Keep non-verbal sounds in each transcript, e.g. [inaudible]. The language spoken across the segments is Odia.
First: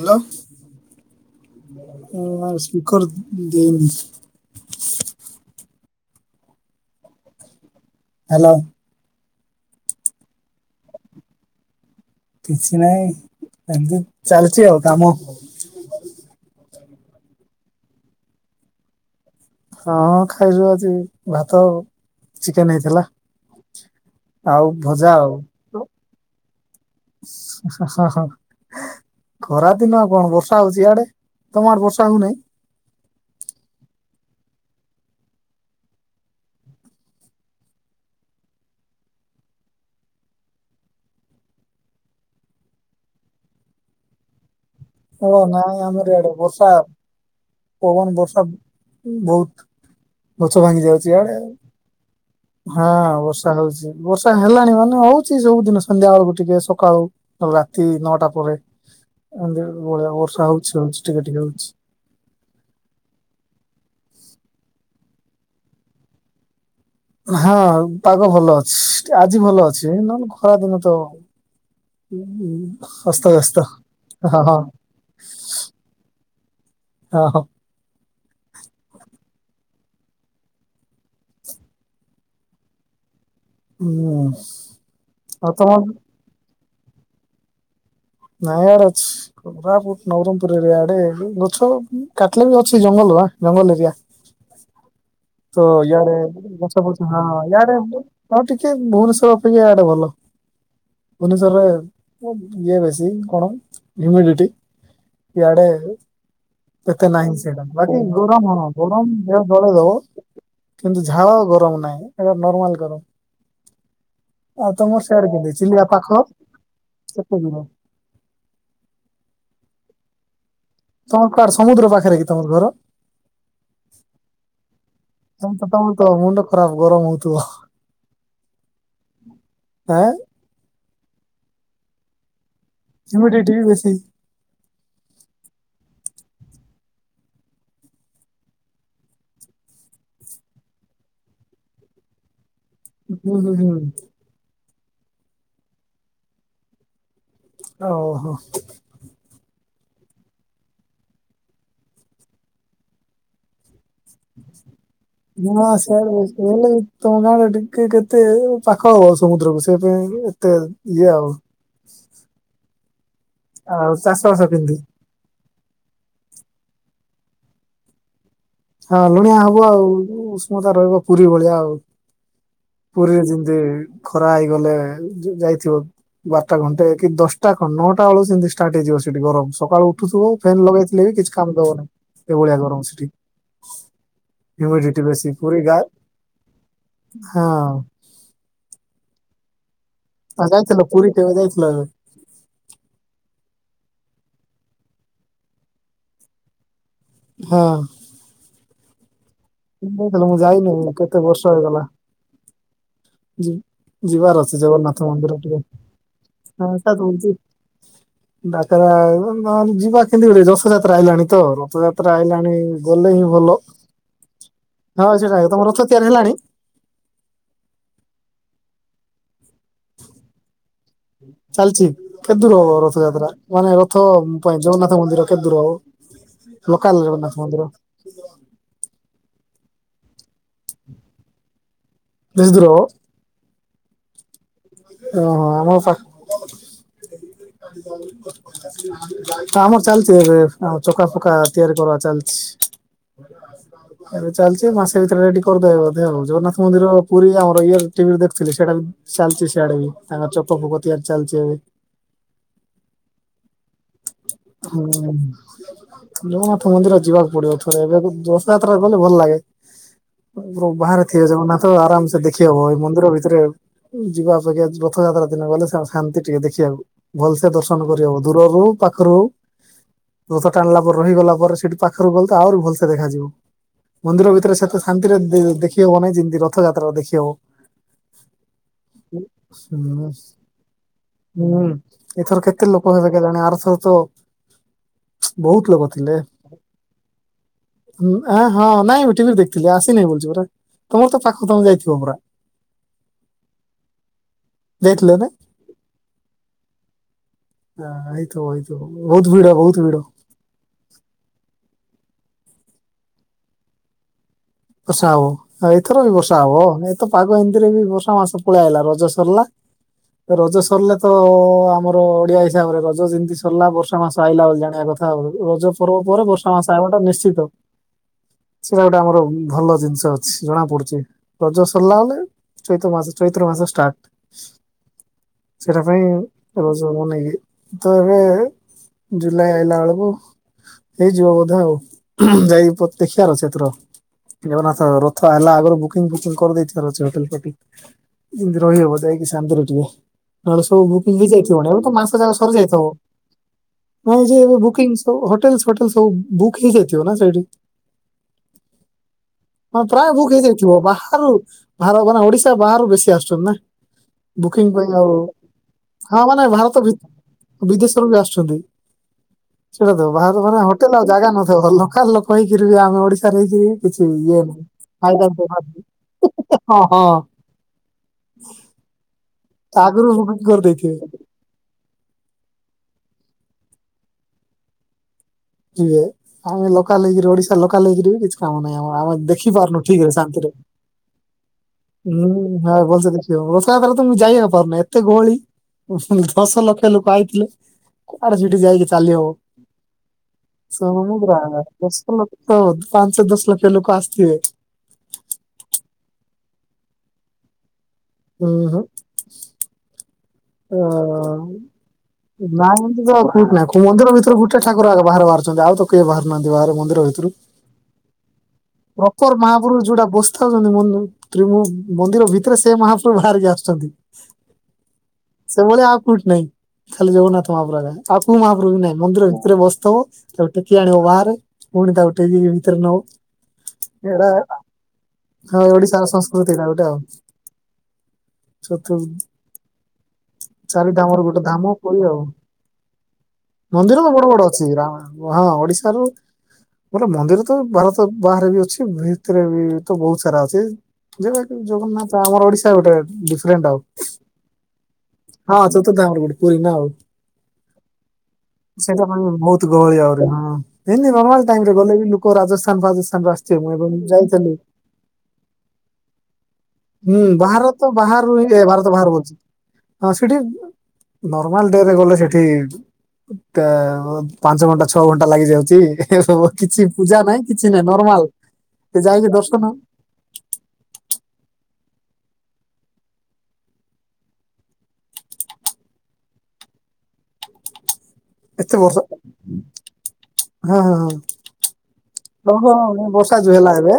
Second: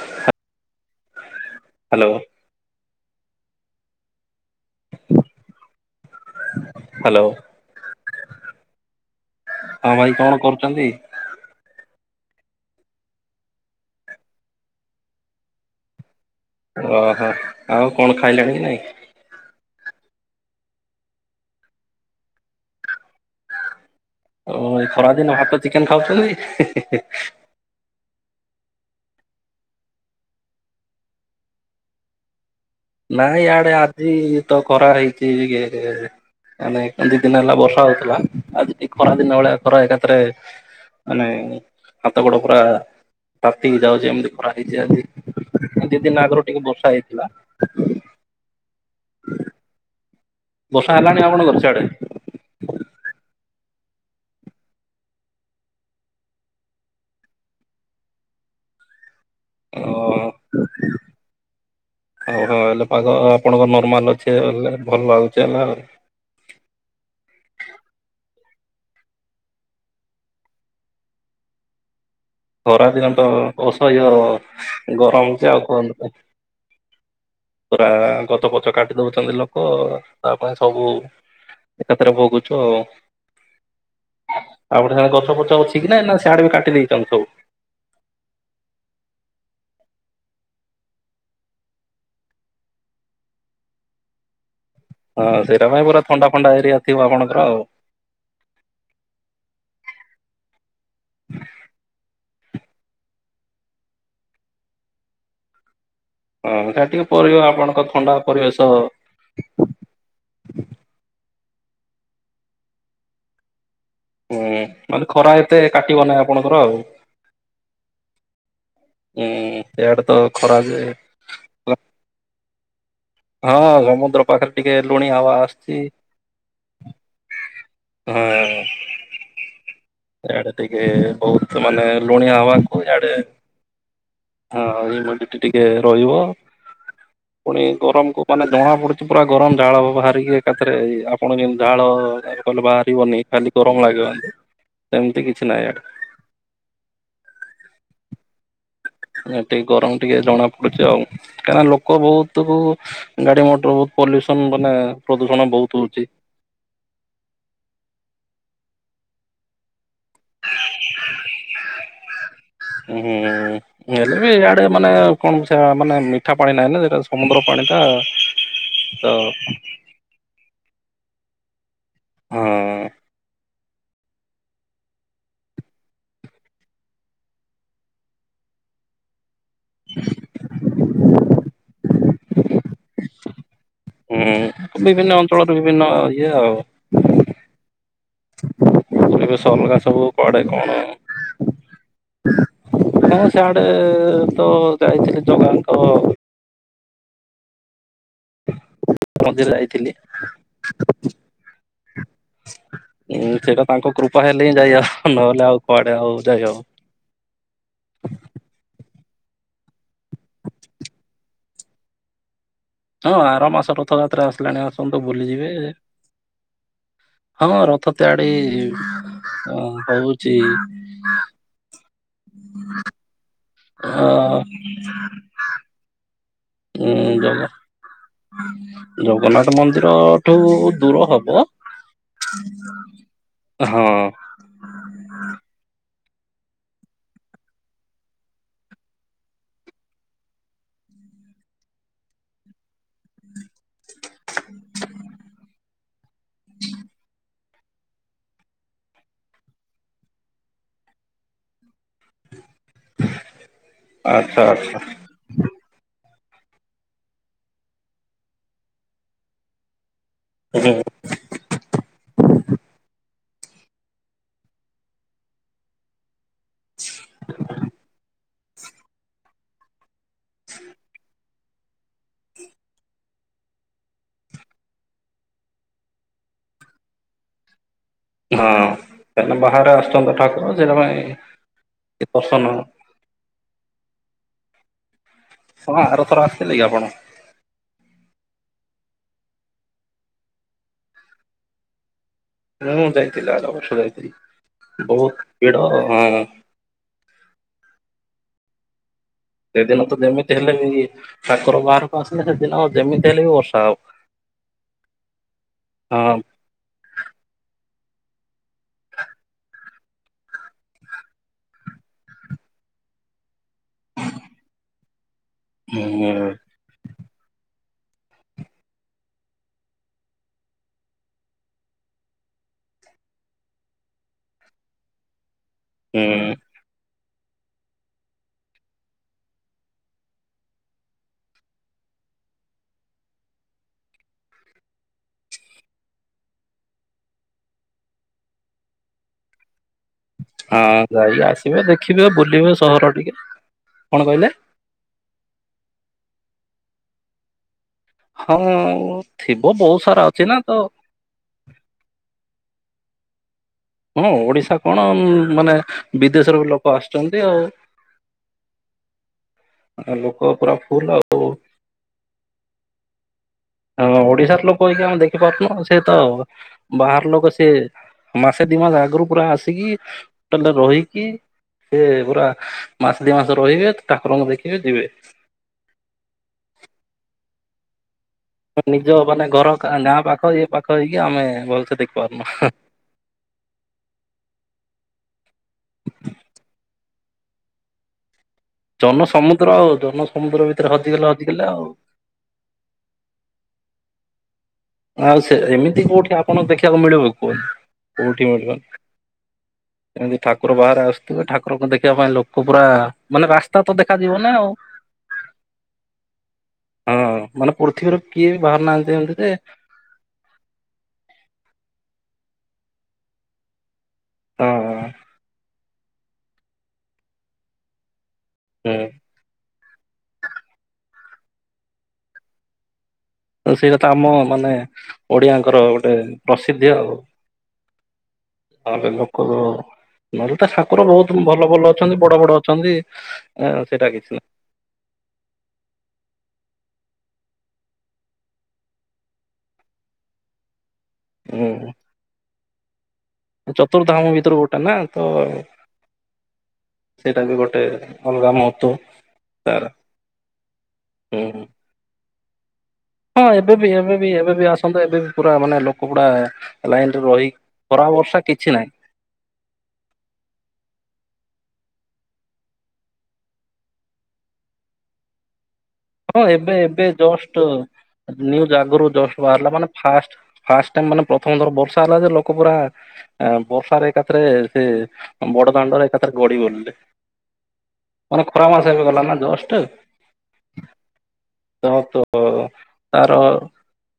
ହାଲୋ ହ୍ୟାଲୋ ଉ ସ୍ପିକର ଦେଇନି ହ୍ୟାଲୋ। ହ୍ୟାଲୋ। ହଁ ଭାଇ କଣ କରୁଛନ୍ତି? କିଛି ନାହିଁ ଏମିତି ଚାଲିଛି ଆଉ କାମ। ଓହୋ ଆଉ କଣ ଖାଇଲାଣି କି ନାଇଁ? ହଁ ଖାଇଛୁ ଆଜି ଭାତ ଚିକେନ ହେଇଥିଲା। ଓ ଆଉ ଏ ଭଜା ଖରାଦିନ ଆଉ ଭାତ ଚିକେନ ଖାଉଛନ୍ତି? ହ ହ। ଖରାଦିନ କଣ ବର୍ଷା ହଉଛି ଆଡ଼େ ତମ ଆଡ଼େ ବର୍ଷା ହଉନି? ନାଇଁ ଇଆଡ଼େ ଆଜି ତ ଖରା ହେଇଚି ଟିକେ। ମାନେ ଦି ଦିନ ହେଲା ବର୍ଷା ହଉଥିଲା ଆଜି ଟିକେ ଖରା ଦିନ ଭଳିଆ ଖରା ଏକାତରେ ମାନେ ହାତ ଗୋଡ଼ ପୁରା ତାତିକି ଯାଉଛି ଏମିତି ଖରା। ଓ ନାଇଁ ଇଜଦି ଦି ଆମର ଦିନ ଇଆଡେ ଆଗରୁ ଟିକେ ବର୍ଷା ହେଇଥିଲା। ପବନ ବର୍ଷା ବହୁତ୍। ଗଛ ଭାଙ୍ଗି ବର୍ଷା ଯାଉଛି ହେଲାଣି ଆଡେ ଆପଣଙ୍କର ସିଆଡେ? ହଁ ବର୍ଷା ହଉଚି। ବର୍ଷା ହେଲାଣି ମାନେ ହଉଛି ସବୁଦିନ ସନ୍ଧ୍ୟା ବେଳକୁ ଟିକେ ସକାଳୁ ରାତି ନଅଟା ପରେ। [inaudible] ଏମିତି ଓ ଭଳିଆ ବର୍ଷା ହଉଛି ହଉଛି ଟିକେ ଟିକେ ହଉଛି ଆଉ ହ ହେଲେ ପାଗ ଆପଣଙ୍କ ନର୍ମାଲ ଅ ସେ ଭଲ ଲାଗୁଛି ହେଲେ ହଁ ପାଗ ଭଲ ଅ ଆଜି ଭଲ ଅଛି ନହେଲେ ଖରାଦିନ ତ ଖରାଦିନ ତ ଅସ୍ତବ୍ୟସ୍ତ ହଁ ହଁ ଅସହ୍ୟ ଗରମ ଯେ ଆଉ କୁହନ୍ତୁ ନାଇଁ। ହଁ ହଁ ପୁରା ଗଛ ଫଛ କାଟି ଦଉଛନ୍ତି ଲୋକ ତା ପାଇଁ ସବୁ ଏକାଥରେ ଭୋଗୁଛୁ ଆଉ ହୁଁ ଆଉ ଗୋଟେ ସେ ଗଛ ଆଉ ଫଛ ତମ ଅଛି କି ନା ନା ସିଆଡେ ବି କାଟିିଦେଇ ନାଇଁ ଆଡେ ଅଛି କୋରାପୁଟ ନବରଙ୍ଗପୁର ଏରେଆଡେ ଗଛ କାଟିଲେ ବି ଅଛି ଜଙ୍ଗଲ ବା ଜଙ୍ଗଲ ଏରିଆ ହଁ ତ ସେଇଟା ପାଇଁ ପୁରା ଇଆଡେ ଥଣ୍ଡା ଫଣ୍ଡା ଏରିଆ ଗଛ ଥିବ ଫଛ ହଁ ଆପଣଙ୍କର ଆଉ ଇଆଡେ ଆ ଟିକେ ଭୁବନେଶ୍ଵର ଅପେକ୍ଷା ଇଆଡେ ଭଲ। ଭୁୁବନେଶ୍ୱରରେ ଇଏ ବେଶି କଣ ହ୍ୟୁମଟିଟି ଇଆଡେ ହଁ ସେଇଟା ଟିକେ ଏତେ ନାହିଁ ପରିବ ସେଟା ଆପଣଙ୍କ ବାକି ଥଣ୍ଡା ଗରମ ପରିବେଶ ଗରମ ଦେହ ଜଳେ ଦବ କିନ୍ତୁ ଝାଳ ଗରମ ନାହିଁ ଏଟା ନର୍ମାଲ ଗରମ। ହୁଁ ଆଉ ତମ ମାନେ ସିଆଡେ ଖରା କେତେ ଏତେ ଚିଲିକା କାଟିବ ନାହିଁ ପାଖ ଆପଣଙ୍କର ଆଉ କେତେ? ହୁଁ ଏଆଡେ ତ ଖରା ଯେ ତମ କର ସମୁଦ୍ର ପାଖରେ କି ତମର ଘର? ହଁ ସମୁଦ୍ର ପାଖରେ ଟିକେ ଲୁଣିଆ ହାଉଆ ତମେ ତ ସଛି ତମର ତ ମୁଣ୍ଡ ଖରାପ ଗରମ ହଉଥିବ ହଁ ଆଁ ଆଡେ ଏ ବହୁତ ମାନେ ଲୁଣିଆ ହାବା ସେମିତି ଏଠିକି ଟିଭି ବେଶୀ ହଁ ହ୍ୟୁମିଡିଟି ଟିକେ ରହିବ। ପୁଣି ଗରମ କୁ ମାନେ ଜଣା ପଡୁଛି ପୁରା ଗରମ ଝାଳ ବାହାରିକି ଏକାଥରେ ଆପଣ ଯେମିତି ଝାଳ କହିଲେ ବାହାରିବନି ହୁଁ ହୁଁ ଖାଲି ହୁଁ ଗରମ ଲାଗିବ। ଏମିତି କିଛି ନାହିଁ ଆଡେ। ଓହୋ। ଟିକେ ଗରମ ଟିକେ ଜଣା ପଡୁଚି ଆଉ। କାହିଁକିନା ଲୋକ ବହୁତ ଗାଡି ମଟର ବହୁତ ପଲ୍ୟୁସନ ମାନେ ପ୍ରଦୂଷଣ ହଁ ବହୁତ ହଉଛି ସ୍ୟାଡେ ବେଶି [unintelligible] ତମର ଆଡେ ଟିକେ କେତେ ପାଖ ହବ ଆଉ ସମୁଦ୍ରକୁ ସେ ପାଇଁ ଏତେ ଇଏ ଆଉ ହୁଁ ଆଉ ହେଲେ ଚାଷ ବି ବାସ ଇଆଡେ କେମିତି? ମାନେ କଣ ସେ ମାନେ ମିଠା ପାଣି ନାହିଁ ନା ସେଟା ସମୁଦ୍ର ପାଣି ଟା ହଁ ତ ଲୁଣିଆ ହବ ଆଉ ଉଷ୍ମତା ରହିବ ପୁରୀ ଭଳିଆ ଆଉ। ହଁ ପୁରୀ ରେ ଯେମିତି ଖରା ହେଇଗଲେ ଯାଇଥିବ ବାରଟା ଘଣ୍ଟେ କି ଦଶଟା ଖ ନଅଟା ବେଳକୁ ସେମିତି ଷ୍ଟାର୍ଟ ହେଇଯିବ। ସେଠି ଗରମ ସକାଳୁ ଉଠୁଥିବ ଫେନ୍ ଲଗେଇଥିଲେ ବି କିଛି କାମ ଦବନି ଏଭଳିଆ ଗରମ ସେଠି। ହୁଁ ହ୍ୟୁମିଡିଟି ବିଭିନ୍ନ ବେଶୀ ଅଞ୍ଚଳରୁ ପୁରୀ ଗା ବିଭିନ୍ନ ଇଏ ଆଉ। ହଁ [unintelligible] ସବୁ କୁଆଡେ ଆଉ କଣ ଯାଇଥିଲ ପୁରୀ କେବେ ଯାଇଥିଲ ଏବେ କଣ ସେଆଡେ ଏ ତ ଯାଇଥିଲି ଜଗା ହଁ। ମନ୍ଦିର ଯାଇଥିଲି। ଯାଇଥିଲ ମୁଁ ଯାଇନି କେତେ ବର୍ଷ ହେଇଗଲା ଉଁ ଯି ସେଟା ତାଙ୍କ କୃପା ଯିବାର ହେଲେ ହିଁ ଅଛି ଯାଇଆ ଜଗନ୍ନାଥ ମନ୍ଦିର ନହେଲେ ଟିକେ ଆଉ କୁଆଡେ ଆଉ ଯାଇ ହବ। ହଁ ତା ଦଉଛି ଡାକରା ଯିବା କେମିତି ଗୋଟେ ରଥଯାତ୍ରା ଆଇଲାଣି ତ ରଥଯାତ୍ରା ଆଇଲାଣି ଗଲେ ହଁ ହିଁ ଆର ଭଲ ମାସ ରଥଯାତ୍ରା ଆସିଲାଣି ଆସନ୍ତୁ ହଁ ସେଟା ବୁଲିଯିବେ ତମ ରଥ ତିଆରି ହେଲାଣି ହଁ ରଥ ତିଆଡି ହଉଛି ଚାଲିଛି କେତେ ଦୂର ହବ ରଥଯାତ୍ରା ମାନେ ଅ ରଥ ପାଇଁ ଜଗନ୍ନାଥ ମନ୍ଦର କେତେ ଦୂର ହବ। ହଁ ଲୋକାଲ ଜଗନ୍ନାଥ ଜଗା ମନ୍ଦିର ଜଗନ୍ନାଥ ମନ୍ଦିରଠୁ ଦୂର ହବ। ବେଶୀ ଦୂର ହବ ହଁ। ଓହୋ ଆମ ପାଖ [inaudible] କାମ ଚାଲଛି ଏବେ ଆଉ ଚକା ଫକା ତିଆରି କରା ଚାଲିଛି। [inaudible] ଏବେଚାଲିଛି ମାସେ ଭିତରେ ଟିକି କରିଦେବା ବୋଧେ ଆଉ ଜଗନ୍ନାଥ ମନ୍ଦିର ପୁରୀ ଆଉ ଇ ଟିଭିରେ ଦେଖଥିଲି ସେଇଟା ବି ଚାଲିଛି ସିଆଡେ ବି ତାଙ୍କର ଚକ ଫୋକ ତିଆରି ଚାଲିଛି ଏବେ। ଆଚ୍ଛା ଆଚ୍ଛା ହୁଁ। ଜଗନ୍ନାଥ ମନ୍ଦିର ଯିବାକୁ ପଡିବ ଥରେ ଏବେ ରଥଯାତ୍ରା ଗଲେ ଭଲ ଲାଗେ। ହୁଁ ହଁ। ବାହାରେ ଥିବ ଜଗନ୍ନାଥ ଆରାମ ସେ ଦେଖି ହବ ଏ ମନ୍ଦିର ଭିତରେ ଯିବା ଅଞ୍ଜ୍ୟ ରଥଯାତ୍ରା ଦିନ ଗଲେ ଶାନ୍ତି ଟିକେ ଦେଖିବାକୁ ଭଲସେ ଦର୍ଶନ କରିହବ। ଦୂରରୁ ପାଖରୁ ରଥ ଟାଣିଲା ପରେ ରହିଗଲା ପରେ। ସେଠି ପାଖରୁ ଗଲେ ତ ଆହୁରି ଭଲସେ ଦେଖାଯିବ। ମନ୍ଦିର ଭିତରେ ସେତେ ଶାନ୍ତିରେ ଦେ ଦେଖି ହବ ନାହିଁ ଯେମିତି ରଥଯାତ୍ରା ଦେଖିହବ। ହଁ। ତାପ ହୁ ହୁଁ ଏଥର ଦର୍ଶନ କେତେ ଲୋକ ହେବେ କେଜାଣି। [unintelligible] ବହୁତ ହଁ ଲୋକ ଥିଲେ ଆରଥର ଆସିଥିଲେ କି ଆପଣ? ଆ ହଁ। ନାଇଁଠି ବି ଦେଖିଥିଲି ଆସିନାହିଁ ବୁଛି ପୁରା ତମର ତ ପାଖକୁ ତମେ ଯାଇଥିବ ପୁରା। ହୁଁ ଯାଇଥିଲ ଆରବର୍ଷ ଯାଇଥିଲି। ଯାଇଥିଲେ ନା ବହୁତ ଭିଡ ହଁ। ହ ହେଇଥିବା ହେଇଥିବା। ସେଦିନ ତ ଯେମିତି ହେଲେ ବି ଠାକୁର ବାହାରକୁ ସେଦିନ ଯେମିତି ହେଲେ ବି ବର୍ଷା ହେବ। ବର୍ଷା ହବ ଏଥର ବି ବର୍ଷା ହବ ଏ ତ ପାଗ ଏମତିରେ ବି ବର୍ଷା ମାସ। ପଳାଇଲା ରଜ ସରିଲା। ରଜ ସରିଲେ ତ ଆମର ଓଡିଆ ହିସାବରେ ରଜ ଯେମିତି ସରିଲା ବର୍ଷା ମାସ ଆଇଲା ବୋଲି ଜାଣିବା କଥା। ଆଉ ରଜ ପର୍ବ ପରେ ହୁଁ ବର୍ଷା ମାସ ଆଇବ ନିଶ୍ଚିତ ସେଇଟା ଗୋଟେ ଆମର ଭଲ ଜିନିଷ ଅଛି ଜଣା ପଡୁଛି ରଜ ସରିଲା ବଲେ। ଚୈତ୍ର ମାସ ଚୈତ୍ର ମାସ ଷ୍ଟାର୍ଟ ସେଟା ପାଇଁ ହୁଁ ରଜ ବନ୍ ତ ଏବେ ଜୁଲାଇ ଆଇଲା ବେଳକୁ। ହେଇଯିବ ବୋଧେ ଆଉ ଯାଇି ଦେଖିବାର ଅଛି ଏଥର। ଜଗନ୍ନାଥ ରଥ ହେଲା ଆଗରୁ ବୁକିଂ ଫୁକିଂ କରିଦେଇଥିବାର ଅଛି ହୋଟେଲ ଫୋଟେଲ। ଯେମିତି ରହିହବ ଯାଇକି ଶାନ୍ତିରେ ଟିକେ। ନହେଲେ ହଁ ସବୁ ବୁକିଂ ଯାଇକି ହେଇଯାଇଥିବ ଆସିବେ ନହେଲେ ଦେଖିବେ ମାସ ଜାକ ବୁଲିବେ ସରିଯାଇଥିବ। ସହର ଟିକେ କଣ ନାଇଁ କହିଲେ? ଯେ ଏବେ ବୁକିଂ ସବ ହୋଟେଲୋଟେଲ ସବୁ ବୁକ୍ ହେଇଯାଇଥିବ ନା ସେଇଠି। ହଁ। ଥିବ ବହୁତ ହଁ ସାରା ପ୍ରାୟ ଅଛି ବୁକ୍ ନା ତ ହେଇଯାଇଥିବ ବାହାରୁ ବା ମାନେ ଓଡିଶା ବାହାରୁ ବେଶୀ ଆସୁଛନ୍ତି ନା। ହଁ ଓଡିଶା ବୁକିଂ କଣ ପାଇଁ ଆଉ ମାନେ ହଁ ବିଦେଶର ମାନେ ଲୋକ ଭାରତ ଭି ଆସୁଛନ୍ତି ଆଉ। [inaudible] ବିଦେଶରୁ ବି ଆସୁଛନ୍ତି। ସେଇଟା ତ ଲୋକ ବାହାରୁ ପୁରା ମାନେ ଫୁଲ ହୋଟେଲ ଆଉ ଜାଗା ନଥିବ ଲୋକାଲ ଲୋକ ହେକିରି ବି ଆମେ ଓଡ଼ିଶା ହଁ ଓଡିଶାର ଲୋକ ହେଇକି ଆମେ ତ ଦେଖିପାରୁନୁ ସେ ନାହିଁ। ତ ହଁ ହଁ ବାହାର ଲୋକ ସିଏ ମାସେ ଦି ମାସ ଆଗରୁ ପୁରା ଆସ କି ଆଗରୁ ବୁକିଂ ହଟେଲ ରେ କରିଦେଇଥିବେ ରହିକି ସେ ପୁରା ମାସ ଦ ମାସ ରହିବେ ଠାକୁରଙ୍କୁ ଦେଖିବେ ଯିବେ। ଯିବେ। ଆମେ ଲୋକାଲ ହେଇକିରି ଓଡିଶା ଲୋକାଲ ହେଇକିରି। କିଛି କାମ ନାହିଁ ଆମ ନିଜ ଆମେ ମାନେ ଦେଖି ଘର ପାରୁନୁ ଗାଁ ଠିକ ପାଖ ଇଏ ଶାନ୍ତିରେ ପାଖ ହେଇକି ଆମେ ଭଲସେ ଦେଖିପାରୁନୁ। ହୁଁ ଆଉ ଭଲସେ ରଥଯାତ୍ରା ମୁଁ ଯାଇ ହ ପାରୁନି ଏତେ ଗହଳି ଦଶ ଲକ୍ଷ ଲୋକ ଆଇଥିଲେ। ଆରେ ସେଠି ଯାଇକି ଜନ ଚାଲି ହବନି ସମୁଦ୍ର ଆଉ ଜନ ସମୁଦ୍ର ଭିତରେ ହଜିଗଲେ ସମଦ୍ର ହଜିଗଲେ ଆଉ। ଦଶଲକ୍ଷ ପାଞ୍ଚ ଦଶ ଲକ୍ଷ ଲୋକ ଆସିଥିବେ। ଆଉ ସେ ଏମିତି କୋଉଠି ଆପଣଙ୍କୁ ଦେଖିବାକୁ ମିଳିବ କୁହନ୍ତୁ। କୋଉଠି ହୁଁ ମିଳିବ ହୁଁ। ଏମ୍ତିି ଠାକୁର ଅ ବାହାରେ ଆସୁଥିବେ ଠାକୁରଙ୍କୁ ଦେଖିବା ପାଇଁ ଲୋକ ପୁରା ନାଇଁ ଏମିତି ତ ମାନେ ଠିକ ରାସ୍ତା ନାହିଁ। ତ କୋଉ ମନ୍ଦିର ଦେଖାଯିବନି ଭିତରୁ ଆଉ। ଗୋଟେ ଠାକୁର ଆଗ ବାହାରେ ବାହାରୁଛନ୍ତି ଆଉ ତ କେହି ବାହାରୁ ନାହାନ୍ତି ବାହାରେ ମନ୍ଦିର ହଁ ଭିତରୁ। ମାନେ ପୃଥିବୀରୁ କିଏ ବି ବାହାରୁ ନାହାନ୍ତି ଏମତି ପ୍ରପର ଯେ ମହାପ୍ରଭୁ ଯୋଉଟା ବସଥାଉଛନ୍ତି ମନ୍ଦ-ତ୍ରିମମ୍ ମନ୍ଦିର ଭିତରେ ସେ ମହାପ୍ରଭୁ ଭାରିକି ଆସୁଛନ୍ତି। ହଁ ସେ ଭଳିଆ ଆଉ କୋଉଠି ନାଇଁ ଖାଲି ଜଗନ୍ନାଥ ମହାପ୍ରଭୁ ଆଜ୍ଞା। ତାକୁ ମହାପ୍ରଭୁ ନାଇଁ ମନ୍ଦିର ଭିତରେ ବସ ତ-ତାକୁ ଟେକି ଆଣିବ ବାହାରେ ପୁଣି ତାକୁ ଟେକିକି ଭିତରେ ନବ। ହୁଁ ସେଇଟା ତ ଆମ ଏଟା ମାନେ ଓଡିଆଙ୍କର ହଁ ଗୋଟେ ଓଡିଶାର ସଂସ୍କୃତିଟା ଗୋଟେ ଆଉ। ତାହେଲେ ଚତୁ ଲୋକଦର ନହେଲେ ତା ଠାକୁର ଚାରିଟା ଆମର ବହୁତ ଗୋଟେ ଭଲ ଧାମ ଭଲ ପୁରୀ ଅଛନ୍ତି ଆଉ ବଡ ବଡ ଅଛନ୍ତି ସେଇଟା କିଛି ନା ଆ -ହଁ ଓଡିଶା ରୁ। ଗୋଟେ ମନ୍ଦିର ତ ଭାରତ ବାହାରେ ବି ଅଛି ଭିତରେ ବି ତ ବହୁତ ସାରା ଅଛି। ହୁଁ ଯେବେଠୁ ଜଗନ୍ନାଥ ଆମର ଓଡିଶା ଗୋଟେ ଡିଫରେଣ୍ଟ ଆଉ ଚତୁର୍ଧାମ ଭିତରୁ ଗୋଟେ ନା ତ ହଁ ସତ କଥା ଗୋଟେ ପୁରୀ ନାଁ ଆଉ। ସେଇଟା ବି ଗୋଟେ ଅଲଗା ମହତ୍ଵ ସେଇଟା ପାଇଁ ତାର ବହୁତ ଗହଳି ଆହୁରି ହଁ ଏନ୍ତି ହୁଁ ହୁଁ। ନର୍ମାଲ ଟାଇମରେ ଗଲେ ବି ଲୋ ହଁ ଏବେବି ଏବେବି ଏବେ ବି ଯାଇଥିଲି। ଆସନ୍ତୁ ଏବେ ବି ପୁରା ମାନେ ଲୋକ ଗୁଡା ଲାଇନରେ ରହି ଖରା ତ ବର୍ଷା ବାହାରେ କିଛି ରହିବି ନାହିଁ ଏଭାରତ ବଞ୍ଚି ବାହାରେ ସିଠି ନର୍ମାଲ ଡୋ ରେ ଗଲେ ସେଠି ତାଅ ପାଞ୍ଚ ଘଣ୍ଟା ଛଅ ଘଣ୍ଟା ଲାଗିଯାଉ ହଁ ଏବେ ଏବେ କିଛି [unintelligible] ପୂଜା ଜଷ୍ଟ ନାଇଁ। ନ୍ୟୁଜ ଆଗରୁ ଜଷ୍ଟ ବାହାରିଲା ମାନେ ଦର୍ଶନ ଫାର୍ଷ୍ଟ ଫାର୍ଷ୍ଟ ଟାଇମ ମାନେ ପ୍ରଥମଥର ବ ବର୍ଷା ହେଲା ଯେ ଲୋକ ପୁରାଆ ବର୍ଷାରେ ଏକାଥରେ ସେ ବଡ ଦାଣ୍ଡରେ ଏକାଥରେ ଗଡି ଗଲୁ। ମାନେ ଖରା ମାସ ଏତେ ଏବେ ବର୍ଷ ଗଲା ନାଁ ଜଷ୍ଟ। ହଁ ହଁ ହଁ ତ ତୋଓ ଓହୋ ଏ ତାର ବର୍ଷା ହଁ ଯୋଉ ହେଲା ଏବେ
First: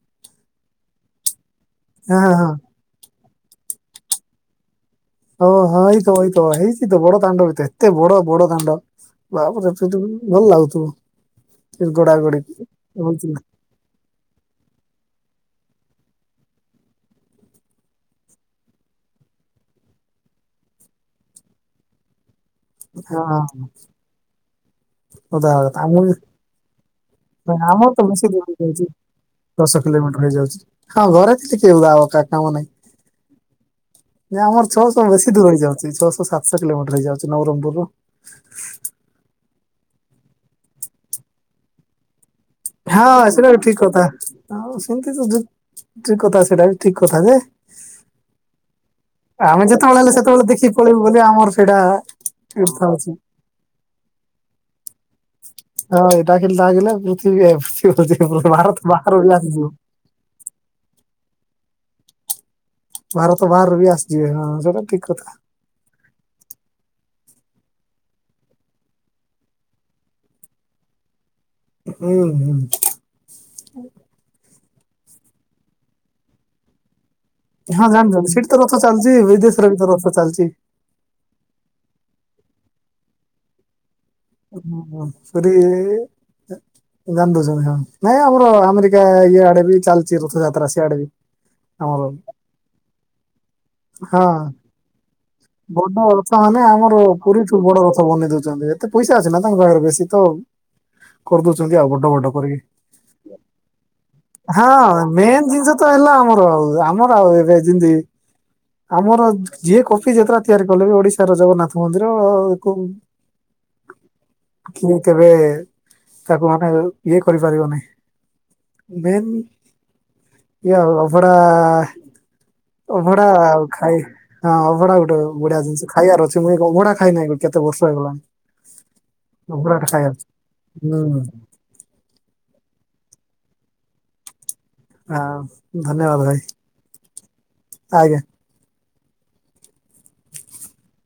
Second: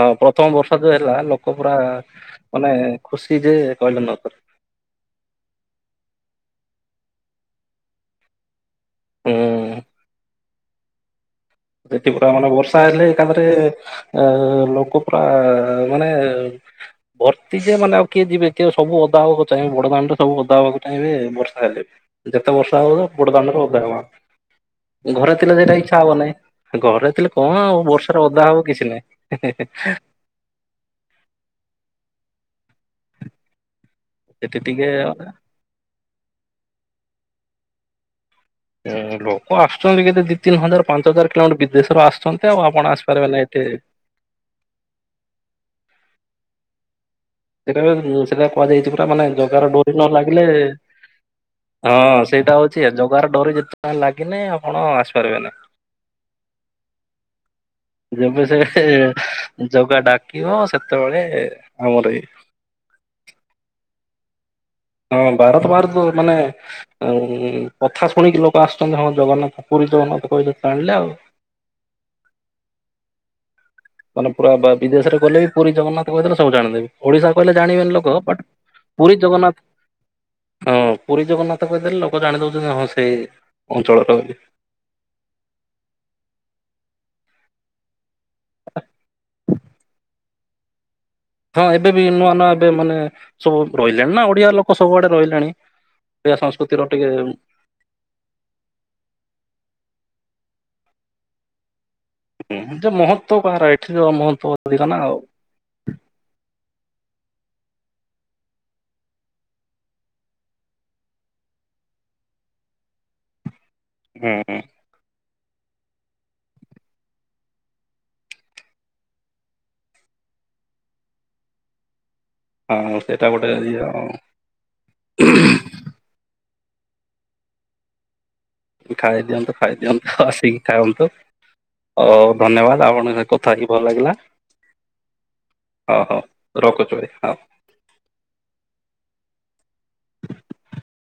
ପ ପ୍ରଥମ ବର୍ଷା ଯୋ ହେଲା ଲୋକ ପୁରା ହଁ ହଁ ହଁ ମାନେ ଖୁସି ଯେ କହିଲେ ନ ସରେ। ଓ ହଁ ହେଇଥବ ହେଇଥବ ହେଇଚି ତ ବଡ ଦାଣ୍ଡ ବି ତ ଏତେ ବଡ ବଡ ଦାଣ୍ଡ। ହୁଁ। ବାପରେ ପିନ୍ଧିଲୁନ ଭଲ ଲାଗୁଥିବ। ସେଠି ଗଡା ପୁରା ଗଡି ମାନେ ବର୍ଷା ହେଲେ ହଉଥିଲା ଏକାଥରେଏ ଅ ଲୋକ ପୁରାଆ। ଆ ମାନେ ଏ ଭର୍ତ୍ତି ଯେ ମାନେ ଆଉ କିଏ ଯିବେ ଏତିକ ସବୁ ଓଦା ହେବା ଚାହିଁବେ ବଡଦାଣ୍ଡ ସବୁ ଓଦା ହବାକୁ ଚାହିଁବେ ବର୍ଷା ହେଲେ। ଯେତେ ବର୍ଷା ହଉଥାଉ ବଡ଼ ହଁ ଦାଣ୍ଡରେ ଓଦା ହବ, ଘରେ ଅଧା ଥିଲେ ସେଇଟା କଥା ଇଚ୍ଛା ମୁଁ ହବ ନାହିଁ। ଘରେ ଥିଲେ କଣ ଆଉ ଆମର ତ ବର୍ଷାରେ ବେଶୀ ଦୂର ଓଦା ହବ ହେଇଯାଉଛି କିଛି ନାହିଁ। ଦଶ କିଲୋମିଟର ହେଇଯାଉଚି ହଁ ଘରେ କିଏ ଆଉ କା କାହା କାମ ନାହିଁ। ନାଁ ସେଠି ଆମର ଟିକେ ଛଅଶହ ମାନେ ବେଶୀ ଦୂର ହେଇଯାଉଚି। ଛଅଶହ ସାତଶହ କିଲୋମିଟର ହେଇଯାଉଚି ନବରଙ୍ଗପୁରରୁୁ। ଉଁ ଲୋକ ଆସୁଚନ୍ତି କେତେ ଦି ତିନି ହଜାର, ପାଞ୍ଚ ହଜାର କିଲୋମିଟର ବିଦେଶରୁ ଆସୁଚନ୍ତି। ହଁ ସେଇଟା ବି ଠିକ୍ କଥା ସେମତି ତ ବି ଠିକ୍ କଥା ସେଇଟା ବି ଠିକ୍ ବୁଝୁଚକି? ସେଟାରେ ଉ ସେଟା କୁହାଯାଇଚି ପ ତା ମାନେ ଆମେ ଜଗାର ଡୋରି ଯେତେବେଳେ ନ ହେଲେ ସେତେବେଳେ ଲାଗିଲେଏ ଦେଖିକି ପଳେଇବୁ ବୋଲି ଆମର ସେଇଟା ହଁ ସେଇଟା ହଉଚି ଇର୍ଷା ଅଛି। ଜଗାର ଡୋରି ଯେ ଲାଗିନି ଆପଣ ଆସିପାରିବେ ନି। ହଁ ଏଇଟା ଖାଲି ଲାଗିଲା ପୃଥିବୀ ଏଫ୍ ସି ବୋଧେ ଯେବେ ସେ ଭାରତ ବାହାରୁ ହେଲେ ଆସିଯିବ। ସେତେବେଳେଏ ଆମର ଏଇ ଭାରତ ବାହାରୁ ବି ଆସିଯିବେ ହଁଅଁ ସବ ହଁ ଭାରତ ବାହାରୁ ତ ମାନେ ଉଁ କଥା ଶୁଣିକି ଲୋକ ଆସୁଚନ୍ତି ହଁ ଜଗନ୍ନାଥ ପୁରୀ ଜଗନ୍ନାଥ କହିଲେ ତ ଆାଣିଲେ ଆଉ। ହୁଁ ହୁଁ। ମାନେ ପୁରା ବା ବିଦେଶରେ ଗଲେ ବି ପୁରୀ ଜଗନ୍ନାଥ କଇଦେଲେ ସବୁ ଜାଣିଦେବେ। ଓଡିଶା କହିଲେ ହଁ ଜାଣିବେନି ଲୋକ ଜାଣିଛନ୍ତି ବଟ୍ ସେଠି ତ ରଥ ଚାଲିଛି ପୁରୀ ଜଗନ୍ନାଥ ବିଦେଶରେ ବି ତ ରଥ ଚାଲିଛି। ହଁ ପୁରୀ ଜଗନ୍ନାଥ କହିଦେଲେ ଲୋକ ଜାଣି ଦଉଚନ୍ତି ହଁ ସେ ଅ [unintelligible] ପୁରୀଇ ଜାଣିଦଉ [unintelligible] ନାଇଁ ଆମର ଆମେରିକା ଇଆଡେ ବି ଚାଲିଚି ରଥଯାତ୍ରା ସିଆଡେ ବି। ହଁ ଏବେ ଆମର ବି ନୂଆଁ ନୂଆଁ ଏବେ ମାନେ ସବୁ ରହିଲେଣି ହଁ ନାଁ ଓଡିଆ ଲୋକ ସବୁଆଡେ ରହିଲେଣି। ବଡ ଓଡ଼ିଆ ରଥ ମାନେ ସଂସ୍କୃତିର ଆମର ଟିକେ ପୁରୀ ଠୁ ବଡ ରଥ ବନେଇ ଦଉଛନ୍ତି ଏତେ ପଇସା ଅଛି ନା ତାଙ୍କ ପାଖରେ ବେଶୀ ତ କରିଦଉଛନ୍ତି ଆଉ ଗୋ ବୋଟ୍ କର ଯେ ମହତ୍ଵ କାହାର ଏଠିର ମହତ୍ଵ ଅଧିକ ହଁ ନା ଆଉ। ମେନ୍ ଜିନିଷ ତ ହେଲା ଆମର ଆମ । ଏବେ ଜିନ୍ଦି ଆମର ଯିଏ କପି ଯେତେଟା ତିଆରି କଲେ ବି ଓଡିଶାର ଜଗନ୍ନାଥ ମନ୍ଦିର-ଅ-ଅ-ଅକୁ ହୁଁ କିଏ କେବେ-ଏ-ଏ ତାକୁ ମାନେ ଏ ଇଏ କରିପାରିବନି ମେନ୍ ଇ ଆଉ ଅଭଡା-ଆ-ଆ-ଆ ହଁ-ଅ-ଅ ସେଇଟା ଗୋଟେ ଇଏ ଖାଇ ଆଉ। ହଁ ଅଭଡା ଗୋଟେ ବଢିଆ ଜିନିଷ ଖାଇବାର ଅଛି ମୁଁଇ ଅଭଡା ଖାଇନାହିଁ କେତେ ବର୍ଷ ହେଇଗଲାଣି। ଖାଇଦିଅନ୍ତୁ ଅଭଡାଟା ଖାଇବାର ଖାଇଦିଅନ୍ତୁ ଅଛି। ଆସିକି ଖାଆନ୍ତୁ। ହୁଁ ହଉ ହଉ ଧନ୍ୟବାଦ ଆପଣଙ୍କ ସହ ତ କଥା ହେଇ ଭଲ ଲାଗିଲା। ଆଉ ହଁ ହଁ ଧନ୍ୟବାଦ ଭାଇ ରଖୁଛି ଭାଇ ହଁ। ଆଜ୍ଞା।